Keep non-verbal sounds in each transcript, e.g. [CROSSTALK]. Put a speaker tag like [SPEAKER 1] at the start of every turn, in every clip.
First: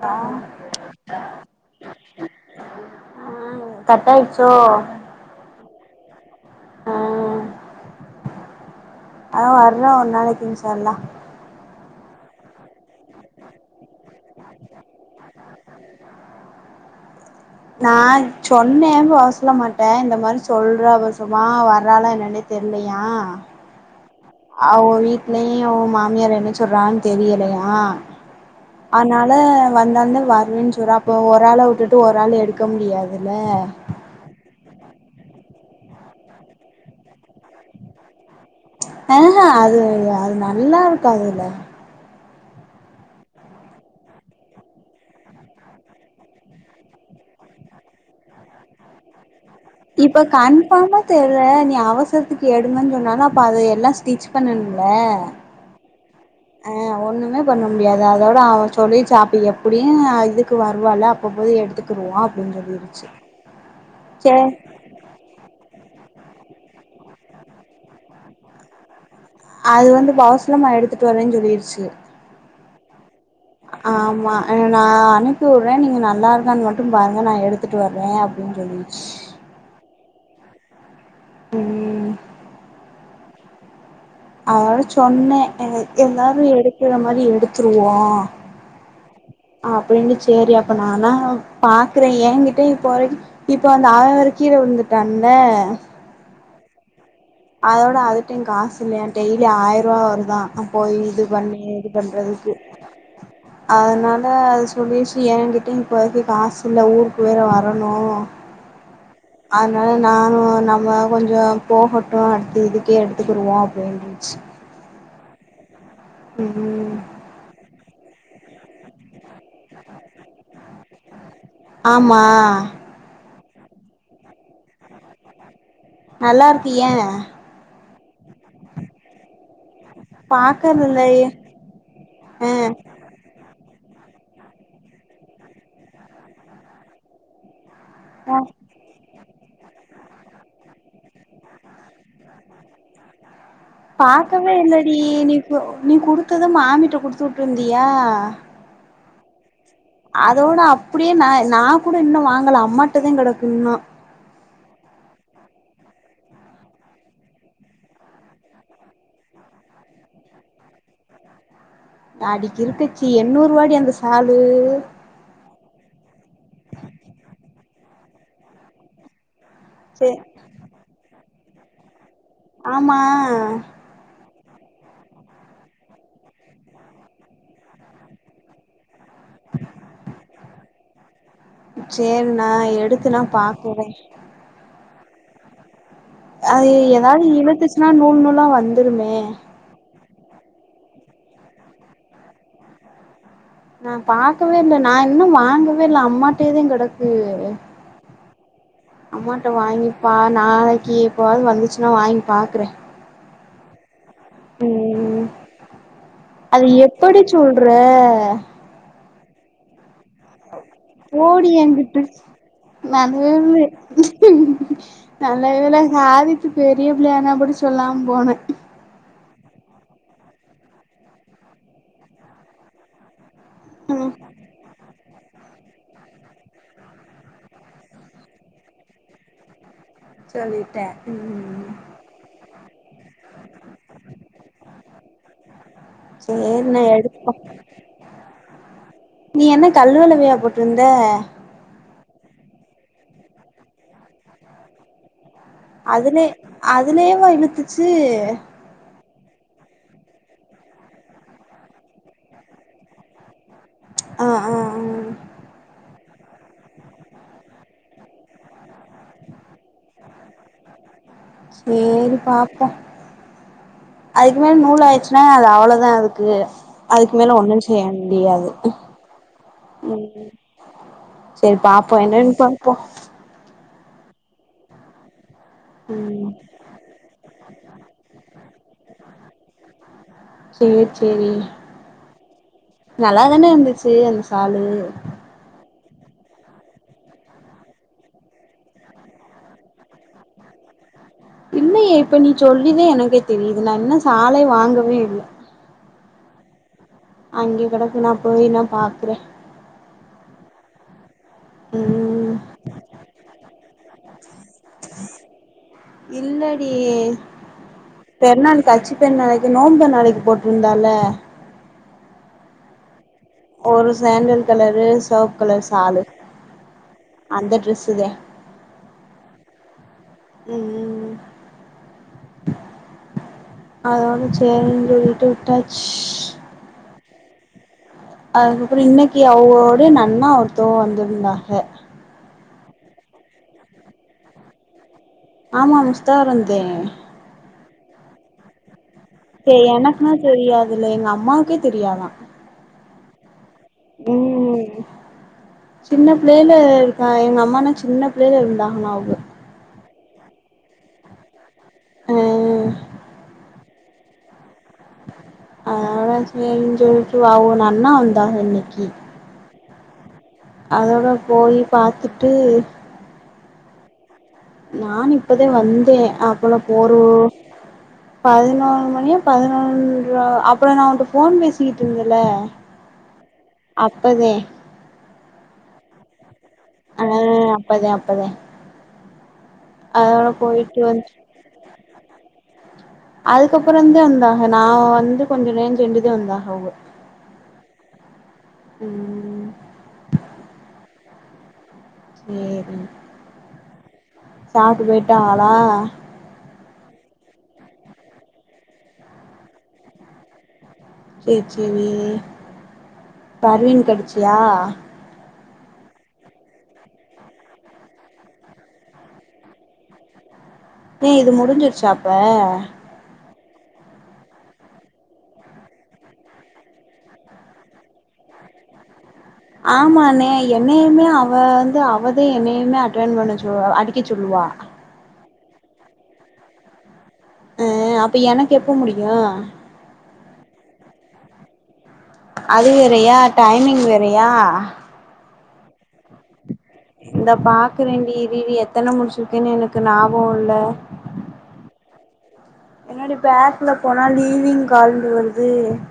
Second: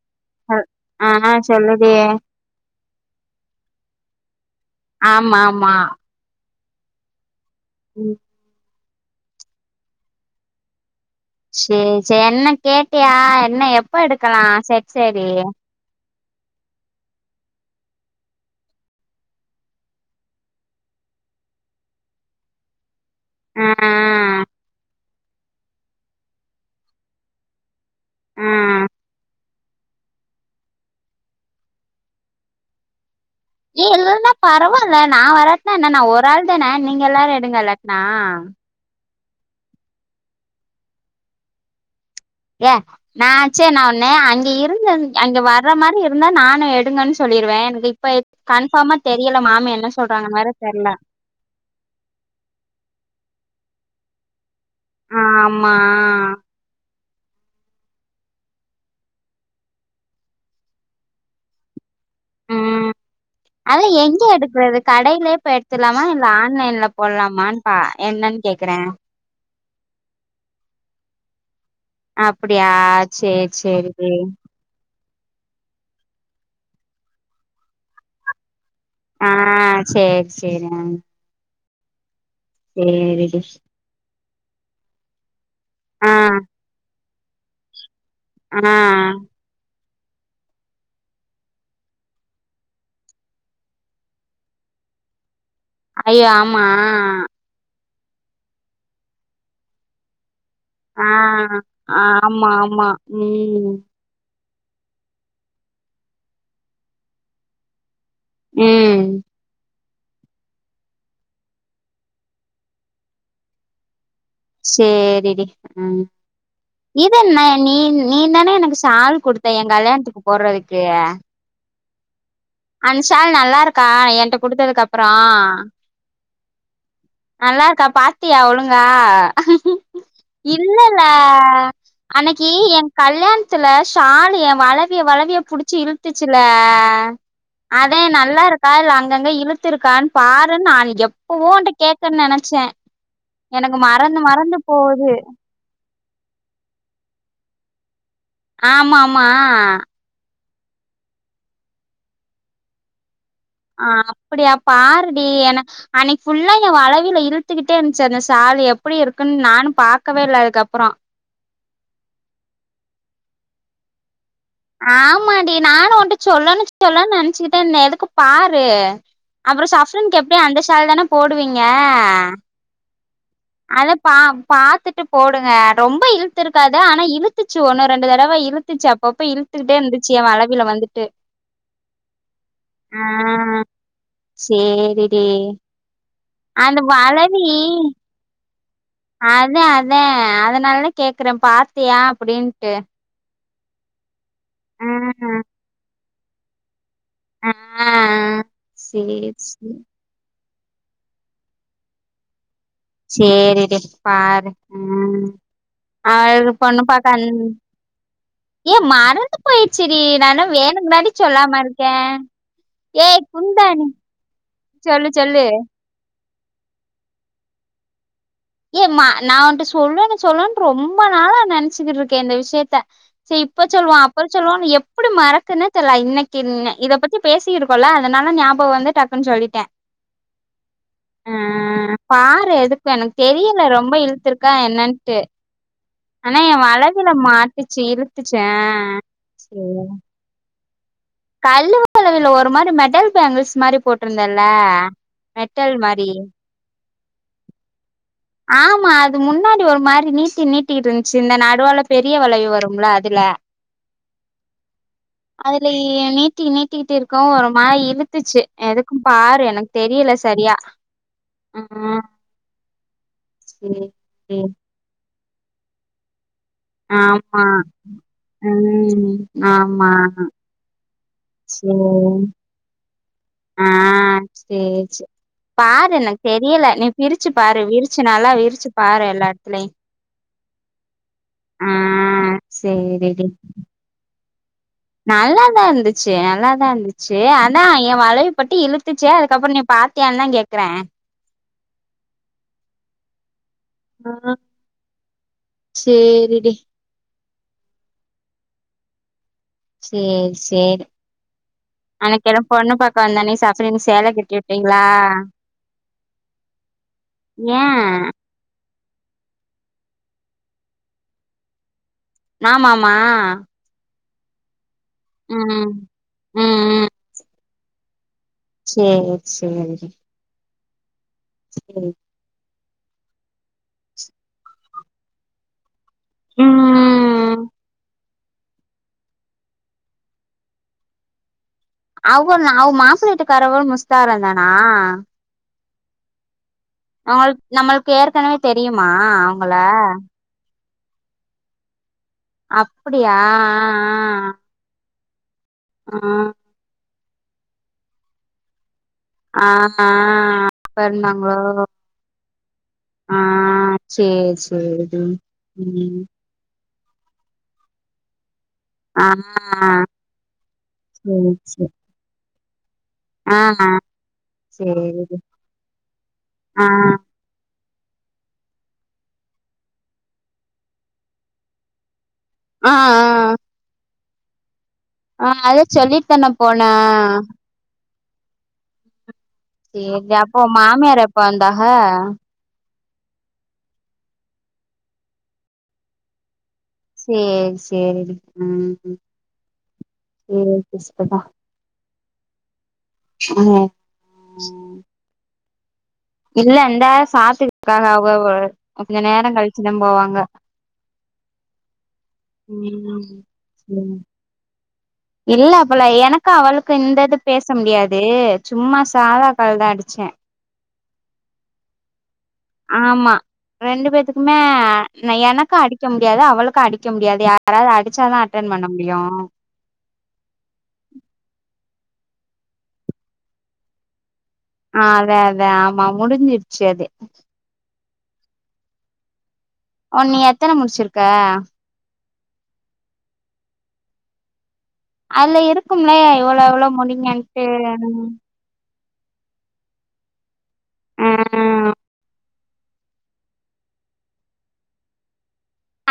[SPEAKER 1] அ
[SPEAKER 2] அ ஆ சொல்லுடீ
[SPEAKER 1] கட் ஆயிடுச்சோ
[SPEAKER 2] ஆமா ஆமா
[SPEAKER 1] ஆ
[SPEAKER 2] ம்
[SPEAKER 1] அதா வர்ற ஒரு நாளக்கி இன்ஷா அல்லா
[SPEAKER 2] சேர் சே என்ன கேட்டியா என்ன எப்பொ எடுக்கலா செட் சேரி
[SPEAKER 1] நா சொன்னே [UNINTELLIGIBLE] அம்மாட்ட இந்த மாரி சொல்றா [UNINTELLIGIBLE] அம்மா வர்றாலா என்னானே தெர்லயா
[SPEAKER 2] ஆ
[SPEAKER 1] அவொ வீட்லையு மாமியார் என்ன சொல்றாங்கன் தெரியலையா
[SPEAKER 2] ஆ
[SPEAKER 1] அனால வந்தாந்த வர்லன் சொல்றா அப்போ ஒரு ஆள விட்டுட்டு ஒரு ஆள் எடுக்க முடியாத்
[SPEAKER 2] ஏ இல்லன்னா பரவா ல்ல நா வராட்னா என்ன நா ஒராள் தான நீங்க எல்லாரு எடுங்க இல்லாட்னா
[SPEAKER 1] ஆஹ அது அது நல்லா இருக்காதுல்ல
[SPEAKER 2] ஏ நா சே நா ஒன்ன அங்கெ இருந்த அங்க வர்ற மாரி இருந்தா நானு எடுங்கன் சொல் லிருவே எனக்கு இப்ப கன்ஃபாமா தெரியல்
[SPEAKER 1] இப்ப கன்ஃபாமா தெர்ல நீ அவசரத்துக்கு எடுங்கன் சொன்னாலு அப்ப அது எல்லா ஸ் டிச் பண்ணணு
[SPEAKER 2] ஆமா
[SPEAKER 1] ஆ ஒண்ணுமே பண்ண முடியாது அதோட அவ சொல்லி சாப்பி எப்டியு இதுக்கு வருவால்ல அப்பொ போய் எடுத்துக்
[SPEAKER 2] ம் அதா எங்க
[SPEAKER 1] சேர்
[SPEAKER 2] எடுக்குறது கடைலயே போய் எட் த்துற்லாமா இல்ல ஆன்லைன்ல போல்லாமான் பா என்னன் கேக்குற
[SPEAKER 1] அது வந்து [UNINTELLIGIBLE] லம்மா எடுத்துட்டு வர்றேன் சொல்லிறிச்சு
[SPEAKER 2] அப்டியா சேரி சேரிடி
[SPEAKER 1] ஆமா அ நா அனுப்பி உர்றே நீங்க நல்லா இருக்கான் மட்டு பாருங்க நா எடுத்துட்டு வர்றே அப்டின் சொல்லிருச்
[SPEAKER 2] ஆ சேர் சேரி அ
[SPEAKER 1] ம்
[SPEAKER 2] சேரி டி
[SPEAKER 1] அதுனால சொன்னே அ
[SPEAKER 2] ஆ
[SPEAKER 1] எல்லாரு எடுக்குற மாரி எடுத்ருவோ
[SPEAKER 2] ஆ
[SPEAKER 1] அப்டினு சேரி அப்ப நானா பாக்குறே ஏங்கிட்ட இப்பொ வரைக் இப்பொ அந்த ஆறு கீழ விழுந் ழுந்துட்டா அண்ண
[SPEAKER 2] ஐயோ ஆமா
[SPEAKER 1] அதோட அதுட்டையு காசு இல்லையா டெய்லி ஆய்ருவா வருதா போயி
[SPEAKER 2] ஆ
[SPEAKER 1] இது பண்ணி இது
[SPEAKER 2] ஆமா
[SPEAKER 1] பண்றதுக்கு
[SPEAKER 2] ஆமா ம்
[SPEAKER 1] அத்னால அது சொல்லிருச்சி ஏங்கிட்டயு இப்போதிக்கி காசில்ல ஊருக்கு வேற வரணு
[SPEAKER 2] ம்
[SPEAKER 1] அத்னால நானு நம்ம கொஞ்சொ போஹட்டு அடுத்து இதுக்கே எடுத்துக்குடுவோ அப்டின்ச்சி
[SPEAKER 2] சேரி டி ம்
[SPEAKER 1] ம்
[SPEAKER 2] இதென்ன நீ நீ தான எனக்கு ஷால் குடுத்த ஏங் கல்யாண்த்துக்கு போர்றதுக்கு
[SPEAKER 1] ஆமா
[SPEAKER 2] அன்ஷால் நல்லா இருக்கா என்ட குடுததுக்கு அப்றோ
[SPEAKER 1] நல்லா இருக்கு ஏ
[SPEAKER 2] த்தி அவ்ளுங்க
[SPEAKER 1] பாக்கறது
[SPEAKER 2] இல்லல்ல
[SPEAKER 1] இல்லயே ஆ
[SPEAKER 2] அன்னைக்கி என் கல்யாண த்துல சாலு ஏ வளவிய வளவிய புடிச்சு இழுத்துச்சுல அதே நல்லா இருக்கா இல்ல அங் அங்கங்க இழுத்து இருகானு பாருனு நா அன் எப்பவோ ஒன்ட கேகனு நெனச்சே எனக்கு மறந்து
[SPEAKER 1] பாக்கவே
[SPEAKER 2] மறந்து
[SPEAKER 1] இல்லடி
[SPEAKER 2] போவுது
[SPEAKER 1] நீ நீ குடுத்தத மாமிட்ட குடுத்து வுட்டுருந்தியா
[SPEAKER 2] ஆமா ஆமா ஆ
[SPEAKER 1] அதோட அப்டியே நா நா கூட இன்னு வாங்கல அம்மாட்டதெ கெடக்கூ
[SPEAKER 2] ஆஹ் அப்டியா பாருடி எனக் அன்னைக் ஃபுல்லா ஏ வளவில இழுத்துகிட்டே இருந்துச்சு அந்த சாலு எப்டி இருக்குனு நானு பாக்கவே இல்ல அதுகப்றோ
[SPEAKER 1] நாடிக்கு இருந்துச்சு எண்ணூறுவாடி அந்த சாலு
[SPEAKER 2] ஆமாடி நானு உன்ட்ட சொலனூ சொலனூ நெனச்சுக்ட்டே இருந்த எதுக்கு பாரு அப்றோ
[SPEAKER 1] சே
[SPEAKER 2] சஃப்ரன்க் எப்யே அந்த ஷால் தானே போடுவீங்க
[SPEAKER 1] ஆமா
[SPEAKER 2] அதப்பா பாத்துட்டு போடுங்க ரொம்ப இழுத்துருக்காது ஆனா இழுத்துச்சு ஒன்னு ரெண்டு தடவ இழுத்துச்சு அப்பப்ப இழுத்து இழுத்துத்துட்டே இருந்துச்சு ஏ வளவில வந்துட்டு
[SPEAKER 1] சேரி நா
[SPEAKER 2] ஆ
[SPEAKER 1] எடுத்துனா பாக்குறே
[SPEAKER 2] ம்
[SPEAKER 1] அது எதாவது இழுத்துச்னா நூல் நூலா வந்துருமே
[SPEAKER 2] அத அதனாலதா கேக்குறே பாத்தியா அப்டின்ட்டு
[SPEAKER 1] நா பாக்கவே இல்ல
[SPEAKER 2] ஆ
[SPEAKER 1] நா இன்னு வாங்கவே இல்ல அம்மாட்டெதே கெடக்
[SPEAKER 2] ஆ
[SPEAKER 1] ஹ்ஹ
[SPEAKER 2] சேரி
[SPEAKER 1] அம்மாட்ட
[SPEAKER 2] சேரி
[SPEAKER 1] வாங்கிபார் நாளைக்கி எப்போவது வந்துச்னா வாங்கி பாக்குறே
[SPEAKER 2] சேரி தே பாரு
[SPEAKER 1] ம்
[SPEAKER 2] உம் அவ்ளுக்
[SPEAKER 1] அது
[SPEAKER 2] பொண்ணு பாக்க
[SPEAKER 1] எப்படி
[SPEAKER 2] ன்
[SPEAKER 1] சொல்ற
[SPEAKER 2] ஏ மறந்து போய்றுச்சுடி நானென்ன வேணுனாடி சொல்லாம இருக்கெ
[SPEAKER 1] நல்
[SPEAKER 2] சொல்லு சொல்லு
[SPEAKER 1] நல்ல வேல சாதி பெரிய பிள்ளயானாப்டி சொல்லாம போனெ
[SPEAKER 2] ஏமா நா வந்ட்டு சொல்லுனு சொல்லுனு ரொம்ப நாளா நெனச்சுகிட்டு இருக்கே இந்த விஷ்யத்த செரி இப்ப சொல்லுவோ
[SPEAKER 1] ம்
[SPEAKER 2] அப்றோ சொல்லுவோனு எப்டி மறகுன்னு தெர்ல இன்னைக்கி இன் இத பத்தி பேசிருகோல்ல அதனால ஞாபகோ வந்து டக்னு சொல்லிட்டே
[SPEAKER 1] சொல்லிட்டே உம்
[SPEAKER 2] பாரு எதுக்கும் எனக்கு தெரியல ரொம்ப இழுத்துருகா என்னன்ட்டு ஆனா என்
[SPEAKER 1] சேர்னு
[SPEAKER 2] வளவில
[SPEAKER 1] எடுத்துட்டோ
[SPEAKER 2] மாட்டுச்சு இழுத்துச்சா
[SPEAKER 1] நீ
[SPEAKER 2] அ
[SPEAKER 1] என்ன கல்லுவளவையா [UNINTELLIGIBLE]
[SPEAKER 2] ளவில ஒரு மாரி மெட்டல் பேங்கிள்ஸ் மாரி போட்ருந்தெல்ல
[SPEAKER 1] அதுலே அதுலயேவா இழுத்துச்சு
[SPEAKER 2] ஆமா அது முன்னாடி ஒரு மாரி நீட்டி நீட்டி இருந்ச்சு இந்த நடுவால பெரிய வளைவு வரும்ல அதுல
[SPEAKER 1] ஆ ஆ ஆ
[SPEAKER 2] அதுலயே நீ நீட்டி நீட்டிகிட்டே இருகவு ஒரு மாரி இழுத்துச்சு எதுக்கு பாரு எனக்கு தெரியல சரியா ஆ
[SPEAKER 1] சேரி பாபோம்
[SPEAKER 2] சேரி
[SPEAKER 1] அதுக்
[SPEAKER 2] சேரி
[SPEAKER 1] மேல் நூலாயிட்ச்னா அது அவ்ளோவுதா அது க்கு அதுக்கு மேல
[SPEAKER 2] ஆமா
[SPEAKER 1] ஒண்ணு செய்ய முடியாது
[SPEAKER 2] ம் ஆமா
[SPEAKER 1] உம் செரி பாபோம் என்னன்னு பாபோ
[SPEAKER 2] ஆஹ் சேர் செரி பாரு எனக்கு
[SPEAKER 1] ம்
[SPEAKER 2] தெரியல நீ பிருச் பிருச்சு பாரு விருச்சு நல்லா விருச்சு பாரு எல்லாடத்லயு
[SPEAKER 1] செரி செரி
[SPEAKER 2] சேரிடி
[SPEAKER 1] நல்லா தானே இருந்துச்சு அந்த சாலு
[SPEAKER 2] சே நல்லாதா இருந்துச்சு அதா ஏ வளவி பட்டி இழுத்துச்சு அதுக்கப்றோ நீ பாத்தியானு தா கேக்குறே
[SPEAKER 1] இல்லையே இப்ப நீ சொல்லிதே எனக்கே தெரியுது நா இன்னு
[SPEAKER 2] ஆ
[SPEAKER 1] சாலே வாங்கவே இல்ல
[SPEAKER 2] சேரிடி
[SPEAKER 1] அங்கே கெடக்கு நா போய் நா பாக்குறே
[SPEAKER 2] சேரி சேரி அன்னைக்கி
[SPEAKER 1] ம்
[SPEAKER 2] என்ன பொண்ணு பாக்க வந்தன்னிக்கு சஃபரினுக்கு சேல கட்டி வுட்டீங்களா
[SPEAKER 1] இல்லடி பெருநாள் தச்சு ப்ப நாளைக்கு நோம்பு நாளைக்கு போட்ருந்தால
[SPEAKER 2] ஆமாமா
[SPEAKER 1] ஒரு சாண்டல் கலரு செவப்பு கலர்
[SPEAKER 2] ம்
[SPEAKER 1] சாலு
[SPEAKER 2] ம்
[SPEAKER 1] அந்த ட்ரெஸ் பித
[SPEAKER 2] சேரி சேரிடி
[SPEAKER 1] ம் ம்
[SPEAKER 2] சேரி
[SPEAKER 1] அதோட சேரின்டு விட்டு விட்டாச்சு
[SPEAKER 2] ம்
[SPEAKER 1] அதுக்கப்றோ இன்னைக்கு அவகளோட நன்னா ஒருத்தவங்க வந்திருந்தாங்க
[SPEAKER 2] அவுக அவ் மாப்ளவீட்டுக்காரவ் முஸ்தாரந்தானா
[SPEAKER 1] ஆமா முஸ்தாரந்
[SPEAKER 2] அவுள் நம்மளுக்கு ஏற்கனவே தெரியும்
[SPEAKER 1] தே எனக்குன்னா தெரியாதுல்ல எங்க அம்மாவுக்கே தெரியாதா
[SPEAKER 2] அப்டியா ஆஹ் ஆஹ்
[SPEAKER 1] ம்
[SPEAKER 2] ஆ ஆ
[SPEAKER 1] சின்ன
[SPEAKER 2] ஆ
[SPEAKER 1] பிள்ளையில இருக்கா எங்க அம்மானா சின்ன பிள்ளைல இருந்தாகளா அவு
[SPEAKER 2] ஆஹ் ஹ் அப்ப இருந்தாங்களோ
[SPEAKER 1] ஆஹ்
[SPEAKER 2] ஆஹ் சேரி சேரி டி ம்
[SPEAKER 1] சேரிச்சு அவுக நன்னா வந்தாக இன்னக்கி
[SPEAKER 2] ஆஹ் ஹ
[SPEAKER 1] அதோட போயி பாத்துட்டு
[SPEAKER 2] ஆஹ
[SPEAKER 1] நானு இப்பதா வந்தே அப்பல
[SPEAKER 2] ஆ
[SPEAKER 1] போறு பதினோரு மணியா பதினொன்ற அப்ப நா உன்கிட்ட போன் பேசிக்கிட்டு இருந்தே ல
[SPEAKER 2] ஆ ஆ
[SPEAKER 1] அப்பதே
[SPEAKER 2] ஆஹ் அத சொல்லிட்டு தானே போனா
[SPEAKER 1] ஆ அப்பதே அப்பதே
[SPEAKER 2] சேரி
[SPEAKER 1] அதோட
[SPEAKER 2] அப்போ ஓ
[SPEAKER 1] போயிட்டு
[SPEAKER 2] மாமியார்
[SPEAKER 1] வந்து
[SPEAKER 2] எப்ப வந்தாஹ
[SPEAKER 1] அதுக்கப்பறந்தே வந்தாக நா வந்து கொஞ்ச நேரோ சென்டுதா வந்தாக
[SPEAKER 2] சேரி சேரிடி ம்
[SPEAKER 1] ம்
[SPEAKER 2] சேரி ஷ்அப்பா
[SPEAKER 1] சேரி
[SPEAKER 2] ம்
[SPEAKER 1] சாப்டு போயிட்டாகளா
[SPEAKER 2] இல்ல இந்த சாப்டுட்ருக்காக அவ அவு கொஞ்சோ நேரோ கழிச்சுதா போவாங்க
[SPEAKER 1] செரி செரி
[SPEAKER 2] ம் ம்
[SPEAKER 1] பர்வீன்க்கு அடிச்சியா
[SPEAKER 2] இல்ல அப் ல போலா எனக்கு அவளுக்கு இந்த இது பேச முடியாது சும்மா சாதாக்கால் தா அடிச்சே
[SPEAKER 1] ஏ இது முடிஞ்சிருச்சா அப்ப
[SPEAKER 2] ஆமா ரெண்டு பேத்துக்குமே எனக்கு அடிக்க முடியாது அவளுக்கு அடிக்க முடியாது யாராவது அடிச்சாதா அடிக் டன் பண்ண முடியு
[SPEAKER 1] அது என்னையுமே அட்டன் பண்ண சொல்வா அடிகச் சொ சொல்லுவா
[SPEAKER 2] ஆஹ் அதா அதா ஆமா முடிஞ்சிருச்சு அது
[SPEAKER 1] ஆ அப்ப எனக்கு எப்ப முடியு
[SPEAKER 2] ஓன் நீ எத்தன முடிச்சிருக்க
[SPEAKER 1] அது வேறயா டைமிங் வேறயா
[SPEAKER 2] அதில இருக்குமே இல்ல எவ்ளோ எவ்ளோ
[SPEAKER 1] இந்தா பாக்குறேன் டி இருடி எத்தன முடிச்சிருக்கேனு எனக்கு ஞாபகோ இல்ல
[SPEAKER 2] ம்
[SPEAKER 1] என்னாடி பேக்ல போனா லீவிங் கால்ண்டு வருது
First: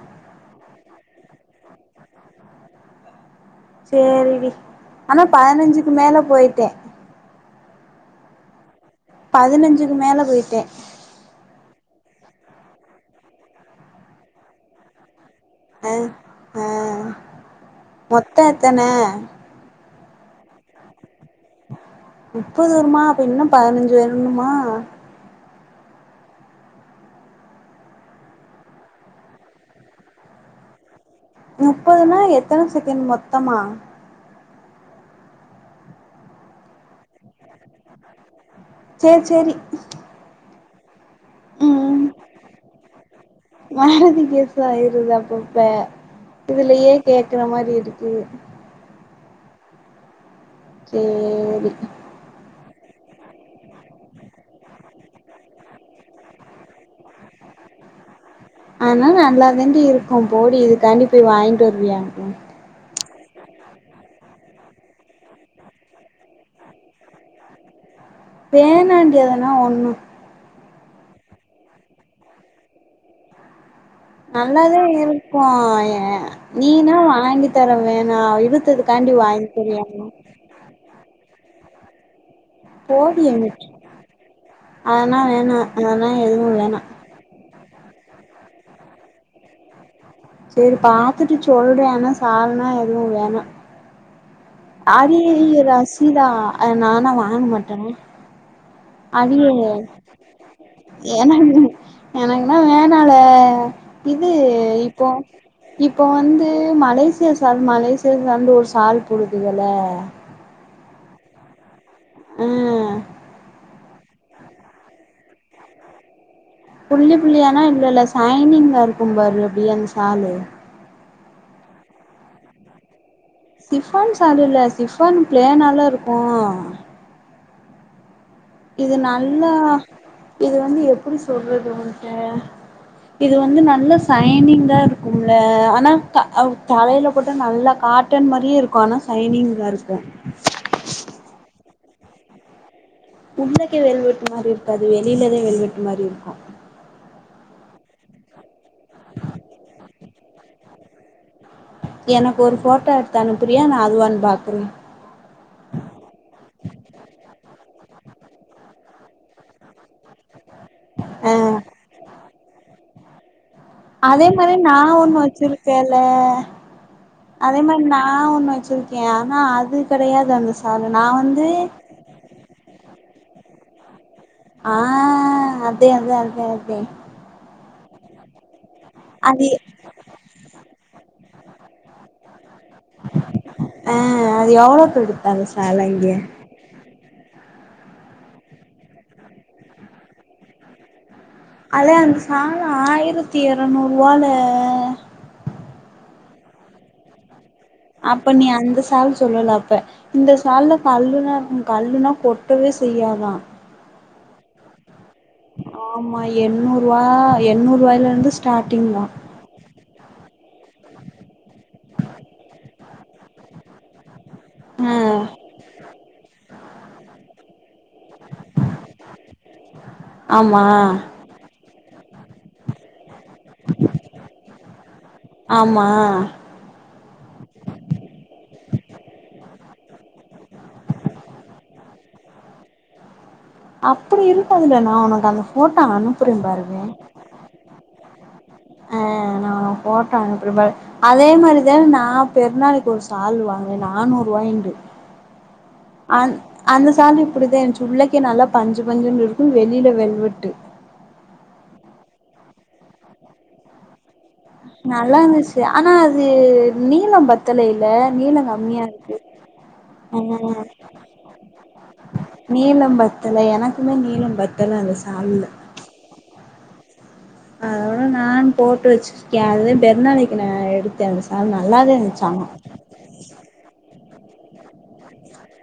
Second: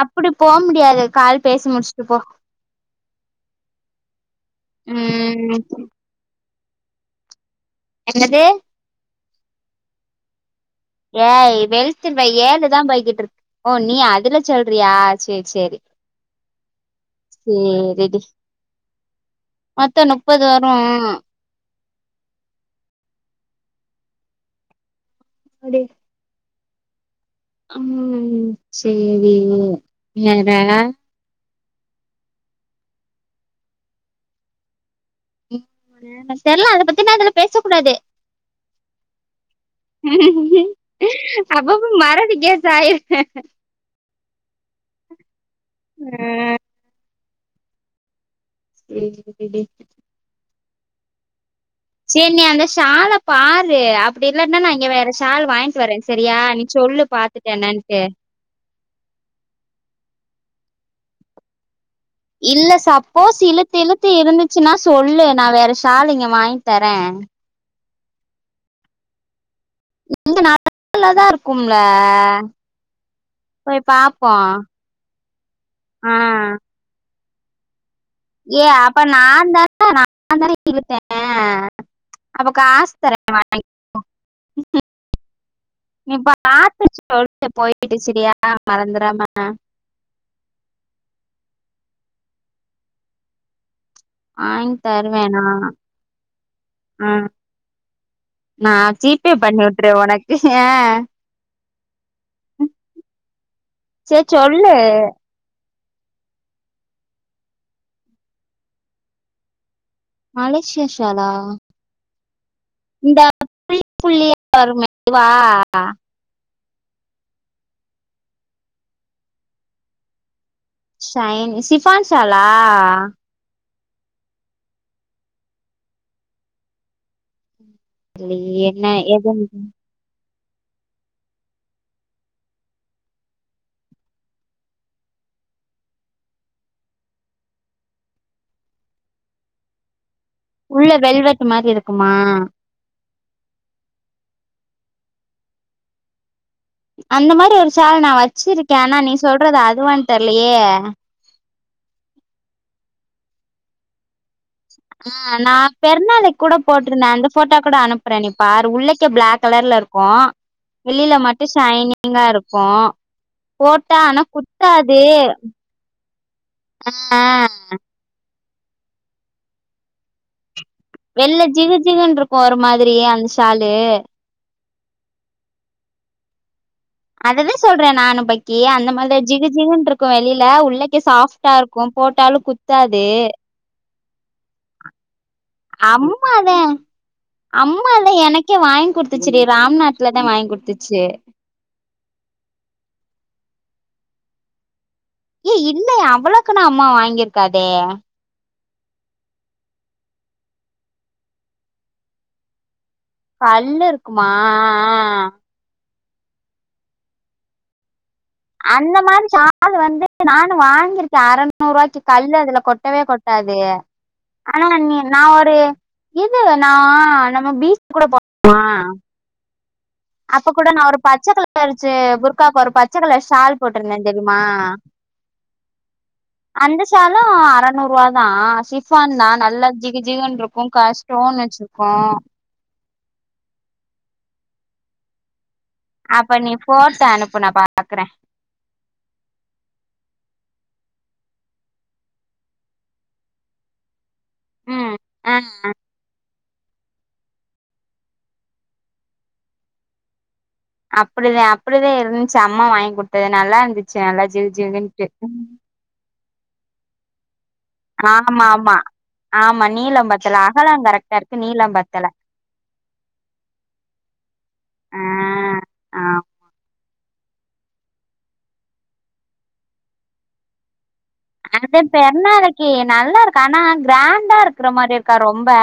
[SPEAKER 2] அப்டி போ முடியாது கால் பேசி முடிச்சுட்டு போ
[SPEAKER 1] சேரிடீ ஆனா
[SPEAKER 2] ம்
[SPEAKER 1] பதினஞ்சுக்கு மேல போயிட்டே
[SPEAKER 2] என்னது
[SPEAKER 1] பதனஞ்சுக்கு மேல போயிட்டேன்
[SPEAKER 2] ஏய் வெளுத்துருவே ஏழுதா போய்கிட்டுருக் ஓ நீ அதுல சொல்றியா? சேர் சேரி
[SPEAKER 1] அ ஆ
[SPEAKER 2] சேரிடி
[SPEAKER 1] மொத்தோ எத்தன
[SPEAKER 2] மொத்தோ நுப்பது வரு
[SPEAKER 1] நுப்பது வருமா அப்ப இன்னு பதனஞ்சு வரனுமா?
[SPEAKER 2] அடி அம் சேரி வேற
[SPEAKER 1] முப்பதுனா எத்தன செகண்ட் மொத்தமா?
[SPEAKER 2] [INAUDIBLE] தெர்லா அத பத்தி நா இதுல பேச கூடாது
[SPEAKER 1] சேர் சேரி
[SPEAKER 2] அப்பப்போ மறதிகேஸ் ஆயிர்ர
[SPEAKER 1] மறதி கேஸ் ஆயிருது அப்பப்ப
[SPEAKER 2] ஆ
[SPEAKER 1] இதுலயே கேக்கற மாரி இருக்கு
[SPEAKER 2] சேரி‌ விடுடி
[SPEAKER 1] சேரி
[SPEAKER 2] சேரி நீ அந்த ஷால பாரு அப்படி இல்லாட்னா நான் இங்க வேற ஷால் வாங்கிட்டு வரேன் சரியா நீச் சொல்லு பாத்துட்டு என்னன்ட்டு
[SPEAKER 1] ஆனா நல்லா தான்டீ இருக்கு போடி இதுக்காண்டி போய் வாங்கிட்டு வருவியா?
[SPEAKER 2] இல்ல சப் போஸ் இழுத்து இழுத்து இருந்துச்சுனா சொல்லு நா வேற ஷால் இங்க வாங்கி தரேன்
[SPEAKER 1] வேணான்டி அதுனா ஒண்ணு
[SPEAKER 2] [UNINTELLIGIBLE] லதா இருக்குமல்ல
[SPEAKER 1] நல்லாதா இருக்கு எ
[SPEAKER 2] ஆ
[SPEAKER 1] நீனா வாங்கி தருவே நா
[SPEAKER 2] ஏ அப்ப
[SPEAKER 1] இழுத்ததுக்காண்டி வாங்கி
[SPEAKER 2] நான் தானே
[SPEAKER 1] தரியாமா
[SPEAKER 2] நான் தானே இழுத்தேன் அப்ப காஸ் தர நீ
[SPEAKER 1] எங்கிட்
[SPEAKER 2] வாங்கிகோ
[SPEAKER 1] அதெல்லா வேணா அதெல்லா
[SPEAKER 2] நீ
[SPEAKER 1] எதுவு வேணா
[SPEAKER 2] பாத்தா சொல் போயிடு செரியா மறந்திறாம
[SPEAKER 1] சேரி பாத்துட்டு சொல்றேன் ஆனா சால்னா எதுவும் வேணா
[SPEAKER 2] வாங்கி
[SPEAKER 1] அதே
[SPEAKER 2] தருவேனா
[SPEAKER 1] ரசீதா ஆ நானா வாங்க மாட்டேனே
[SPEAKER 2] நான் ஜிபே
[SPEAKER 1] அடியே
[SPEAKER 2] பண்ணி விட்டுறேன் உனக்கு ஆ
[SPEAKER 1] எனக்கு எனக்குனா வேணால எ
[SPEAKER 2] சரி
[SPEAKER 1] இது
[SPEAKER 2] சொல்லு
[SPEAKER 1] இப்போ இப்ப வந்து மலேசிய சால் மலேசிய சால்னு ஒரு சால் போடுதுகல்ல
[SPEAKER 2] மலேஷியா ஷாலா
[SPEAKER 1] ஆ
[SPEAKER 2] இந்த புள்ளி புள்ளியா வருமே அதுவா
[SPEAKER 1] புள்ளி புள்ளியானா இல்ல இல்ல சைனிங்கா இருக்கும் பாரு அப்டியே அந் சாலு
[SPEAKER 2] ஷைன் ஷிஃபான் ஷாலா
[SPEAKER 1] ஷிஃபான் சால் இல்ல சிஃபான் பிளேன்னால்ல இருக்கு
[SPEAKER 2] இல்லையே என்ன
[SPEAKER 1] இது நல்லா
[SPEAKER 2] எதுன்னு
[SPEAKER 1] இது வந்து எப்டி சொல்றது உன்ட்ட இது வந்து நல்லா சைனிங்கா இருக்குமல்ல ஆனா க தலையில போட்டா நல்ல கா காட்டன் மாரியே இருக்கு ஆனா சைனிங்கா இருக்கு
[SPEAKER 2] உள்ள வெல்வெட் மாரி இருக்குமா?
[SPEAKER 1] உள்ளக்கே வெல் வெட்டு மாரி இருக்காது வெளியிலதெ வெல் வெட்டு மாரி இருக்கு
[SPEAKER 2] அந்த மாரி ஒரு சால் நான் வச்சிருக்கேன் ஆனா நீ சொல்றது அதுவான் தெர்லயே
[SPEAKER 1] எனக்கு ஒரு போட்ட எடுத்து அனுப்பிரியா நான் அதுவான் பாக்
[SPEAKER 2] ஆஹ் நான் பெருநாளைக்கு கூட போட்டிருந்தேன் அந்த போட்டோ கூட அனுப் பறேன் நீ பாரு உள்ளக்கே பிளாக் கலர்ல இருக்கும் வெளியில மட்டும் ஷைனிங்கா இருக் கும்
[SPEAKER 1] அதே மாரி நான் ஒண்ணு வச்சிருக்கேன்ல
[SPEAKER 2] ஆ
[SPEAKER 1] அதே மாரி நா ஒண்ணு வச்சுருக்கேன் ஆனா அது கெடயாது அந்த சா
[SPEAKER 2] வெளியல ஜிகு ஜிகுன்னு இருக்கும் ஒரு மாரி அந்த சால்லு
[SPEAKER 1] ஆஹ் அதே அதே அதே அதே
[SPEAKER 2] அததான் சொல்றேன் நானும் பக்கி அந்த மாரித
[SPEAKER 1] அது
[SPEAKER 2] ஜிகு ஜிகுன்ட்டு இருக்கும் வெளியில உள்ளக்கே சாப் டா இருக்கும் போட்டாலும் குத்தாதே
[SPEAKER 1] ஆஹ் அது எவ்ளோக்கு எடுத்
[SPEAKER 2] அம்மாதே அம்மாதே எனக்கே வாங்கி குடுத்துச்சுடி ராம்நாத்லதான் வாங்கி குடுத்துச்சு
[SPEAKER 1] அதான் அந்த சால்லு ஆயிரத்தி இரநூறு ரூவால
[SPEAKER 2] ஏ இல்ல அவ்ளவுக்குன்னா அம்மா வாங்கியிருக்காதே
[SPEAKER 1] அப்ப நீ அந்த சால் சொல்லலப்ப இந்த சால்ல கல்லுலா கல்லுனா கொட்டவே செய்யாதா
[SPEAKER 2] அம்மா
[SPEAKER 1] ஆமா எண்ணூறுவா எண்ணூறு ரூவாயிலருந்து
[SPEAKER 2] அந்த மாரி சால் வந்து நானு வாங்கிருக்கேன் அறநூறு ரூவாய்க்கு கல்லு அதுல கொட்டவே கொட்டாது ஆனா
[SPEAKER 1] ஆ
[SPEAKER 2] நான் ஒரு இது நான் நம்ம பீச் கூட போட்டமா அப்ப
[SPEAKER 1] ஆமா
[SPEAKER 2] கூட நான் ஒரு பச்ச கலரயிச்சு புர்காக்கு ஒரு பச்ச கலர் சால் போட்டிருந்தேன் தெரியுமா
[SPEAKER 1] ஆமா
[SPEAKER 2] அந்த சால்லும் அறநூறு ரூவா தான் சிஃபான் தான் நல்லது ஜிகு ஜிகுனுருக்கும் க ஸ்டோன் வச்சிருக்கும்
[SPEAKER 1] அப்டி இருக்காதுல்ல நா உனக்கு அந்த போட்டோ
[SPEAKER 2] அப்ப
[SPEAKER 1] அனுப்புறன்
[SPEAKER 2] நீ
[SPEAKER 1] பாருவே
[SPEAKER 2] போட்டோ அனுப்பு நான் பாக்குறேன்
[SPEAKER 1] அஹ் நா உனக்கு ஃபோட்டா அனுப்பறேன் பாரு அதே மாரிதானே நான் பெருநாளைக்கு ஒரு சால் வாங் அது நானூறு ரூவாயாண்டு
[SPEAKER 2] ம் ஆ
[SPEAKER 1] அந் அந்த சாலும் இப்படிதான் இருந்துச்சு உள்ளக்கே நல்லா பஞ்சு பஞ்சு இருக்கும் வெளியில வெல்வட்டு
[SPEAKER 2] அப்படிதான் அப்படிதான் இருந்துச்சு அம்மா வாங்கி கொடுத்ததுனால இருந்துச்சு நல்லா ஜீ
[SPEAKER 1] நல்லாந்துச்சு ஆனா அது நீளம் பத் தல இல்ல
[SPEAKER 2] ஆமா
[SPEAKER 1] நீளம்
[SPEAKER 2] ஆமா
[SPEAKER 1] கம்மியா இருக்கு
[SPEAKER 2] ஆமா நீளம் பத்தல
[SPEAKER 1] உம்
[SPEAKER 2] அகலம் கரெக்டா இருக்கு நீளம் பத்தல
[SPEAKER 1] நீளம் பத்தல எனக்குமே நீளம் பத்தல அந்த சால்ல
[SPEAKER 2] ஆஹ்
[SPEAKER 1] அதோட நான் போட்டு வச்சிருக்கேன் அதுத பெருநாளைக்கு நான் எடுக்
[SPEAKER 2] அத பெருநாளைக்கு நல்லா இருக்கு ஆனா கிராண்டா இருக்கற மாரி இருக்கா ரொம்ப